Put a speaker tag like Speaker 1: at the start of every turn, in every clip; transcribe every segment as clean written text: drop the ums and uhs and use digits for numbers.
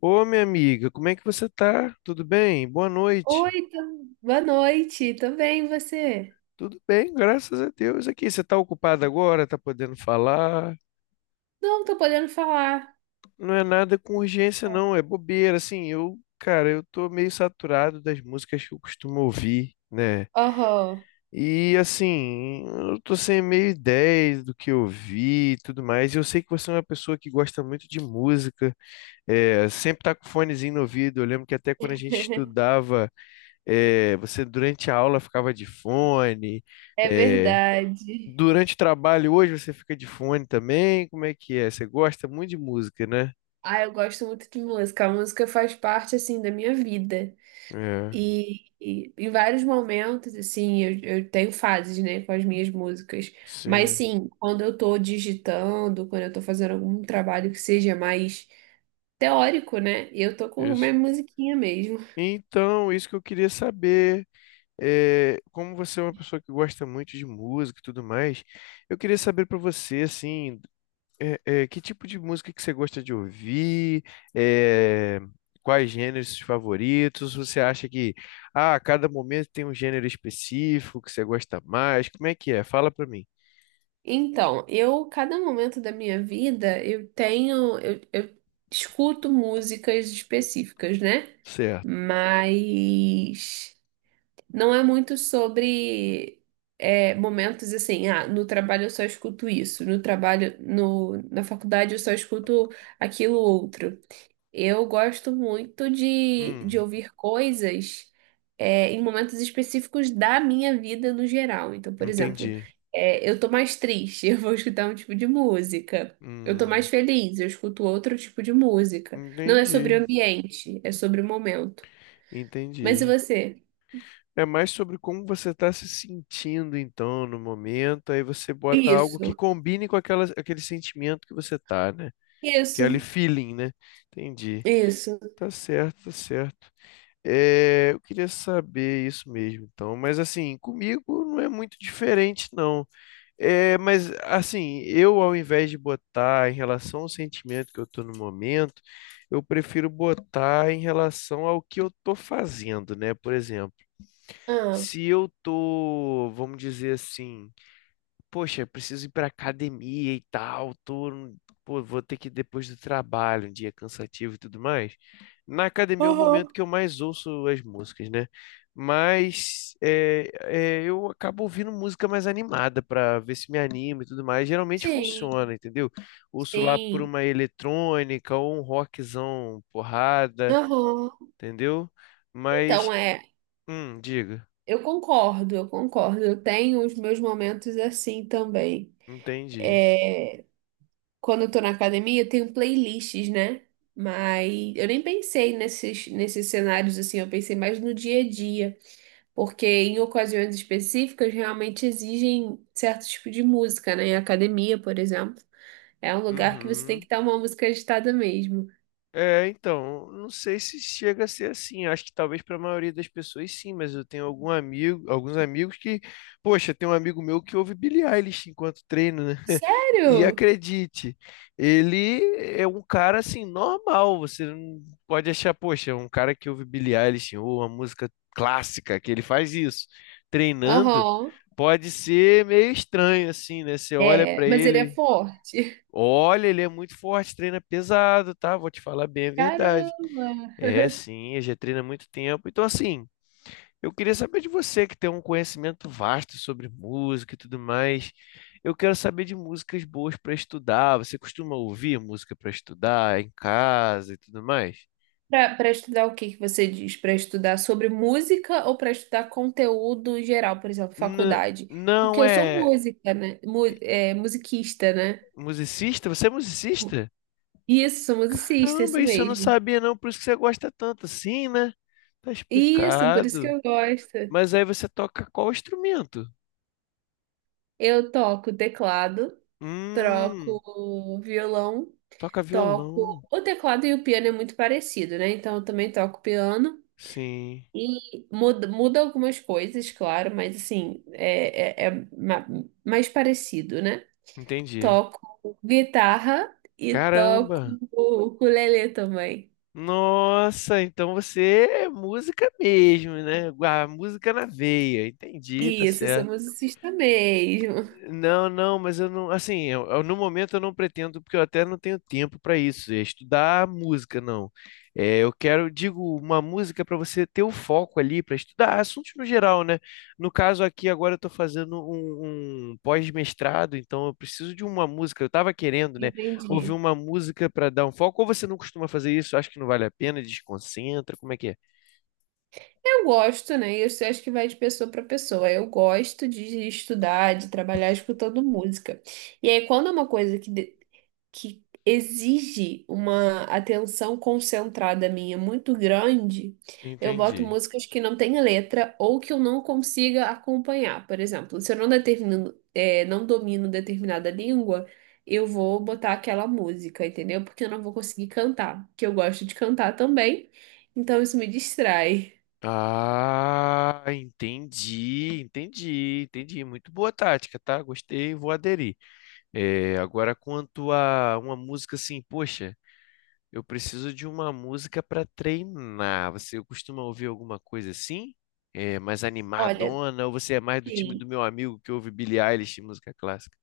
Speaker 1: Ô, minha amiga, como é que você tá? Tudo bem? Boa noite.
Speaker 2: Oi, boa noite, tudo bem, e você?
Speaker 1: Tudo bem, graças a Deus. Aqui, você tá ocupada agora? Tá podendo falar?
Speaker 2: Não, tô podendo falar.
Speaker 1: Não é nada com urgência, não. É bobeira. Assim, eu, cara, eu tô meio saturado das músicas que eu costumo ouvir, né?
Speaker 2: Oh,
Speaker 1: E, assim, eu tô sem meio ideia do que ouvir e tudo mais. Eu sei que você é uma pessoa que gosta muito de música, sempre tá com fonezinho no ouvido. Eu lembro que até quando a gente estudava. É, você durante a aula ficava de fone.
Speaker 2: é
Speaker 1: é,
Speaker 2: verdade.
Speaker 1: Durante o trabalho hoje você fica de fone também. Como é que é? Você gosta muito de música, né?
Speaker 2: Ah, eu gosto muito de música. A música faz parte, assim, da minha vida.
Speaker 1: É,
Speaker 2: E em vários momentos, assim, eu tenho fases, né, com as minhas músicas. Mas,
Speaker 1: sim,
Speaker 2: sim, quando eu tô digitando, quando eu tô fazendo algum trabalho que seja mais teórico, né, eu tô com uma
Speaker 1: isso.
Speaker 2: musiquinha mesmo.
Speaker 1: Então, isso que eu queria saber, como você é uma pessoa que gosta muito de música e tudo mais, eu queria saber para você, assim, que tipo de música que você gosta de ouvir? É, quais gêneros favoritos? Você acha que ah, a cada momento tem um gênero específico que você gosta mais? Como é que é? Fala pra mim.
Speaker 2: Então, cada momento da minha vida, eu escuto músicas específicas, né?
Speaker 1: Certo.
Speaker 2: Mas não é muito sobre momentos assim, ah, no trabalho eu só escuto isso, no trabalho, no, na faculdade eu só escuto aquilo outro. Eu gosto muito de
Speaker 1: Hum,
Speaker 2: ouvir coisas em momentos específicos da minha vida no geral. Então, por exemplo,
Speaker 1: entendi.
Speaker 2: eu tô mais triste, eu vou escutar um tipo de música. Eu tô
Speaker 1: Hum,
Speaker 2: mais feliz, eu escuto outro tipo de música. Não é sobre
Speaker 1: entendi.
Speaker 2: o ambiente, é sobre o momento. Mas e
Speaker 1: Entendi.
Speaker 2: você?
Speaker 1: É mais sobre como você está se sentindo, então, no momento. Aí você bota algo que
Speaker 2: Isso,
Speaker 1: combine com aquele sentimento que você tá, né?
Speaker 2: isso,
Speaker 1: Aquele feeling, né? Entendi.
Speaker 2: isso.
Speaker 1: Tá certo, tá certo. É, eu queria saber isso mesmo, então. Mas assim, comigo não é muito diferente, não. É, mas assim, eu ao invés de botar em relação ao sentimento que eu estou no momento, eu prefiro botar em relação ao que eu estou fazendo, né? Por exemplo,
Speaker 2: Ah,
Speaker 1: se eu tô, vamos dizer assim, poxa, eu preciso ir pra academia e tal, tô, pô, vou ter que ir depois do trabalho, um dia cansativo e tudo mais. Na academia é o momento
Speaker 2: aham.
Speaker 1: que eu mais ouço as músicas, né? Mas eu acabo ouvindo música mais animada pra ver se me anima e tudo mais. Geralmente funciona,
Speaker 2: Sim,
Speaker 1: entendeu? Ouço lá por
Speaker 2: sim.
Speaker 1: uma eletrônica ou um rockzão porrada,
Speaker 2: Aham.
Speaker 1: entendeu? Mas,
Speaker 2: Então, é.
Speaker 1: diga,
Speaker 2: Eu concordo, eu concordo. Eu tenho os meus momentos assim também.
Speaker 1: entendi.
Speaker 2: É, quando eu tô na academia, eu tenho playlists, né? Mas eu nem pensei nesses cenários assim, eu pensei mais no dia a dia, porque em ocasiões específicas realmente exigem certo tipo de música, né? Em academia, por exemplo, é um lugar que você tem
Speaker 1: Uhum.
Speaker 2: que estar uma música agitada mesmo.
Speaker 1: É, então, não sei se chega a ser assim. Acho que talvez para a maioria das pessoas sim, mas eu tenho algum amigo, alguns amigos que, poxa, tem um amigo meu que ouve Billie Eilish enquanto treino, né? E
Speaker 2: Sério?
Speaker 1: acredite, ele é um cara assim normal, você não pode achar, poxa, um cara que ouve Billie Eilish ou uma música clássica, que ele faz isso treinando,
Speaker 2: Aham.
Speaker 1: pode ser meio estranho assim, né? Você olha
Speaker 2: É,
Speaker 1: para
Speaker 2: mas ele é
Speaker 1: ele.
Speaker 2: forte.
Speaker 1: Olha, ele é muito forte, treina pesado, tá? Vou te falar bem a verdade. É,
Speaker 2: Caramba!
Speaker 1: sim, ele já treina há muito tempo. Então, assim, eu queria saber de você, que tem um conhecimento vasto sobre música e tudo mais. Eu quero saber de músicas boas para estudar. Você costuma ouvir música para estudar em casa e tudo mais?
Speaker 2: Para estudar o que que você diz? Para estudar sobre música ou para estudar conteúdo geral, por exemplo,
Speaker 1: N-
Speaker 2: faculdade? Porque
Speaker 1: não
Speaker 2: eu sou
Speaker 1: é
Speaker 2: música, né? Musiquista, né?
Speaker 1: musicista? Você é musicista?
Speaker 2: Isso, sou musicista,
Speaker 1: Caramba,
Speaker 2: isso
Speaker 1: isso eu não
Speaker 2: mesmo.
Speaker 1: sabia, não. Por isso que você gosta tanto assim, né? Tá
Speaker 2: Isso, por isso que
Speaker 1: explicado.
Speaker 2: eu gosto.
Speaker 1: Mas aí você toca qual instrumento?
Speaker 2: Eu toco teclado,
Speaker 1: Hum,
Speaker 2: troco violão,
Speaker 1: toca violão.
Speaker 2: toco. O teclado e o piano é muito parecido, né? Então eu também toco piano.
Speaker 1: Sim,
Speaker 2: E muda, muda algumas coisas, claro, mas assim, mais parecido, né?
Speaker 1: entendi.
Speaker 2: Toco guitarra e toco
Speaker 1: Caramba!
Speaker 2: ukulele também.
Speaker 1: Nossa, então você é música mesmo, né? A música na veia. Entendi, tá
Speaker 2: Isso, eu sou
Speaker 1: certo.
Speaker 2: musicista mesmo.
Speaker 1: Não, não, mas eu não, assim, no momento eu não pretendo, porque eu até não tenho tempo para isso, é estudar música, não. É, eu quero, digo, uma música para você ter o foco ali para estudar assuntos no geral, né? No caso aqui, agora eu estou fazendo um pós-mestrado, então eu preciso de uma música. Eu estava querendo, né, ouvir
Speaker 2: Entendi.
Speaker 1: uma música para dar um foco, ou você não costuma fazer isso, acha que não vale a pena, desconcentra, como é que é?
Speaker 2: Eu gosto, né? Isso eu acho que vai de pessoa para pessoa. Eu gosto de estudar, de trabalhar escutando música. E aí, quando é uma coisa que exige uma atenção concentrada minha muito grande, eu boto
Speaker 1: Entendi.
Speaker 2: músicas que não têm letra ou que eu não consiga acompanhar. Por exemplo, se eu não determino, não domino determinada língua, eu vou botar aquela música, entendeu? Porque eu não vou conseguir cantar, que eu gosto de cantar também, então isso me distrai.
Speaker 1: Ah, entendi, entendi, entendi. Muito boa tática, tá? Gostei, vou aderir. É, agora, quanto a uma música assim, poxa, eu preciso de uma música para treinar. Você costuma ouvir alguma coisa assim? É, mais
Speaker 2: Olha,
Speaker 1: animadona? Ou você é mais do time do
Speaker 2: sim.
Speaker 1: meu amigo que ouve Billie Eilish, e música clássica?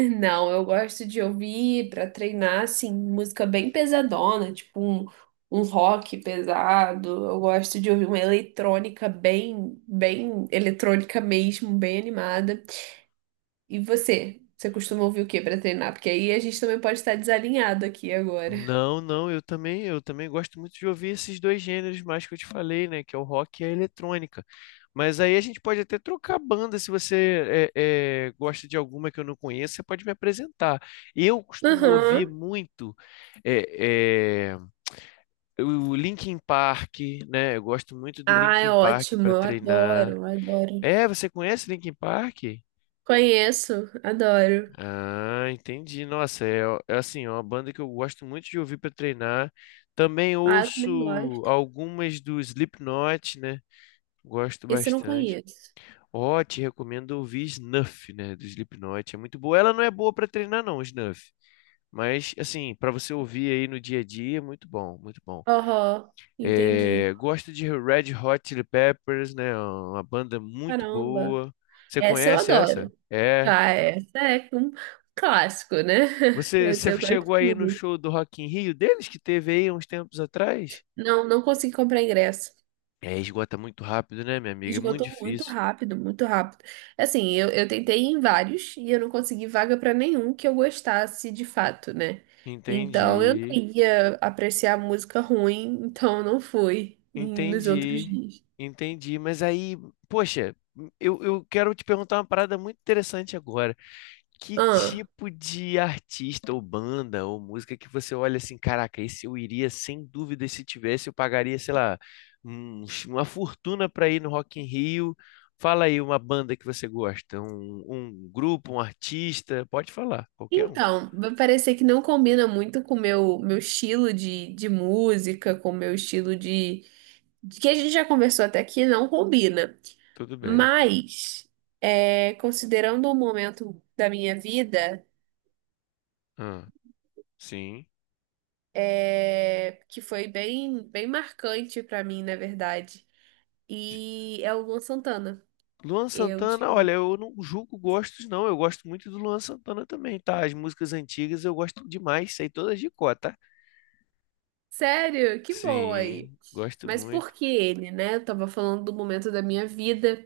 Speaker 2: Não, eu gosto de ouvir para treinar, assim, música bem pesadona, tipo um rock pesado. Eu gosto de ouvir uma eletrônica bem, bem eletrônica mesmo, bem animada. E você? Você costuma ouvir o que para treinar? Porque aí a gente também pode estar desalinhado aqui agora.
Speaker 1: Não, não, eu também gosto muito de ouvir esses dois gêneros mais que eu te falei, né? Que é o rock e a eletrônica. Mas aí a gente pode até trocar banda, se você gosta de alguma que eu não conheço, você pode me apresentar. Eu costumo ouvir
Speaker 2: Aham.
Speaker 1: muito é, o Linkin Park, né? Eu gosto muito do
Speaker 2: Ah, é
Speaker 1: Linkin Park
Speaker 2: ótimo.
Speaker 1: para
Speaker 2: Eu adoro,
Speaker 1: treinar.
Speaker 2: eu adoro.
Speaker 1: É, você conhece Linkin Park?
Speaker 2: Conheço, adoro.
Speaker 1: Ah, entendi. Nossa, é assim, é uma banda que eu gosto muito de ouvir para treinar. Também
Speaker 2: Ah, eu também
Speaker 1: ouço
Speaker 2: gosto.
Speaker 1: algumas do Slipknot, né? Gosto
Speaker 2: Esse eu não
Speaker 1: bastante.
Speaker 2: conheço.
Speaker 1: Ó, te recomendo ouvir Snuff, né? Do Slipknot. É muito boa. Ela não é boa para treinar, não, Snuff. Mas, assim, para você ouvir aí no dia a dia, é muito bom, muito bom.
Speaker 2: Aham,
Speaker 1: É,
Speaker 2: entendi.
Speaker 1: gosto de Red Hot Chili Peppers, né? Uma banda muito
Speaker 2: Caramba.
Speaker 1: boa. Você
Speaker 2: Essa eu
Speaker 1: conhece essa?
Speaker 2: adoro.
Speaker 1: É.
Speaker 2: Ah, essa é um clássico, né? Essa
Speaker 1: Você
Speaker 2: eu gosto
Speaker 1: chegou aí no
Speaker 2: muito.
Speaker 1: show do Rock in Rio deles, que teve aí uns tempos atrás?
Speaker 2: Não, não consegui comprar ingresso.
Speaker 1: É, esgota muito rápido, né, minha amiga? É muito
Speaker 2: Esgotou muito
Speaker 1: difícil.
Speaker 2: rápido, muito rápido. Assim, eu tentei em vários e eu não consegui vaga para nenhum que eu gostasse de fato, né? Então eu não
Speaker 1: Entendi,
Speaker 2: ia apreciar música ruim, então eu não fui nos outros
Speaker 1: entendi,
Speaker 2: dias.
Speaker 1: entendi. Mas aí, poxa, eu quero te perguntar uma parada muito interessante agora. Que
Speaker 2: Ah,
Speaker 1: tipo de artista ou banda ou música que você olha assim, caraca, esse eu iria sem dúvida, se tivesse, eu pagaria, sei lá, uma fortuna para ir no Rock in Rio. Fala aí uma banda que você gosta, um grupo, um artista, pode falar, qualquer um,
Speaker 2: então, vai parecer que não combina muito com o meu estilo de música, com o meu estilo de que a gente já conversou até aqui não combina,
Speaker 1: tudo bem.
Speaker 2: mas considerando um momento da minha vida
Speaker 1: Ah, sim.
Speaker 2: que foi bem, bem marcante pra mim, na verdade,
Speaker 1: De-
Speaker 2: e é o Luan Santana.
Speaker 1: Luan
Speaker 2: Eu
Speaker 1: Santana,
Speaker 2: tive.
Speaker 1: olha, eu não julgo gostos, não. Eu gosto muito do Luan Santana também, tá? As músicas antigas eu gosto demais, sei todas de cor, tá?
Speaker 2: Sério? Que bom aí.
Speaker 1: Sim, gosto
Speaker 2: Mas por
Speaker 1: muito.
Speaker 2: que ele, né? Eu tava falando do momento da minha vida.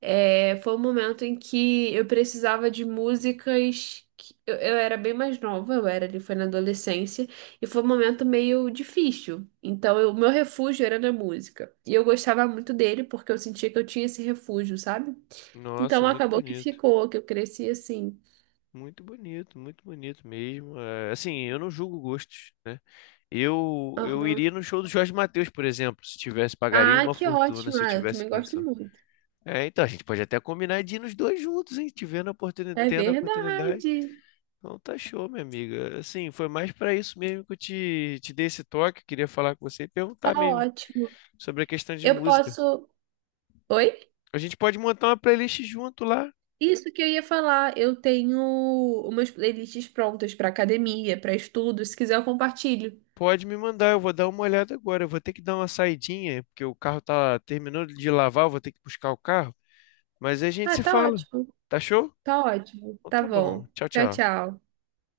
Speaker 2: É, foi um momento em que eu precisava de músicas. Eu era bem mais nova, eu era ali, foi na adolescência, e foi um momento meio difícil. Então, o meu refúgio era na música. E eu gostava muito dele porque eu sentia que eu tinha esse refúgio, sabe?
Speaker 1: Nossa,
Speaker 2: Então,
Speaker 1: muito
Speaker 2: acabou que
Speaker 1: bonito.
Speaker 2: ficou, que eu cresci assim.
Speaker 1: Muito bonito, muito bonito mesmo. É, assim, eu não julgo gostos, né? Eu
Speaker 2: Aham.
Speaker 1: iria no show do Jorge Mateus, por exemplo, se tivesse, pagaria
Speaker 2: Ah,
Speaker 1: uma
Speaker 2: que
Speaker 1: fortuna
Speaker 2: ótimo!
Speaker 1: se eu
Speaker 2: Ah, eu
Speaker 1: tivesse
Speaker 2: também gosto
Speaker 1: condição.
Speaker 2: muito.
Speaker 1: É, então a gente pode até combinar de ir nos dois juntos, hein? Tivendo a oportunidade,
Speaker 2: É
Speaker 1: tendo a oportunidade.
Speaker 2: verdade.
Speaker 1: Então tá show, minha amiga. Assim, foi mais pra isso mesmo que eu te dei esse toque. Queria falar com você e
Speaker 2: Tá
Speaker 1: perguntar mesmo
Speaker 2: ótimo.
Speaker 1: sobre a questão de
Speaker 2: Eu
Speaker 1: música.
Speaker 2: posso. Oi?
Speaker 1: A gente pode montar uma playlist junto lá.
Speaker 2: Isso que eu ia falar, eu tenho umas playlists prontas para academia, para estudo, se quiser eu compartilho.
Speaker 1: Pode me mandar, eu vou dar uma olhada agora. Eu vou ter que dar uma saidinha, porque o carro tá terminando de lavar, eu vou ter que buscar o carro. Mas aí a gente
Speaker 2: Ah,
Speaker 1: se
Speaker 2: tá
Speaker 1: fala.
Speaker 2: ótimo,
Speaker 1: Tá show?
Speaker 2: tá ótimo,
Speaker 1: Então
Speaker 2: tá
Speaker 1: tá bom.
Speaker 2: bom.
Speaker 1: Tchau,
Speaker 2: Tchau,
Speaker 1: tchau.
Speaker 2: tchau.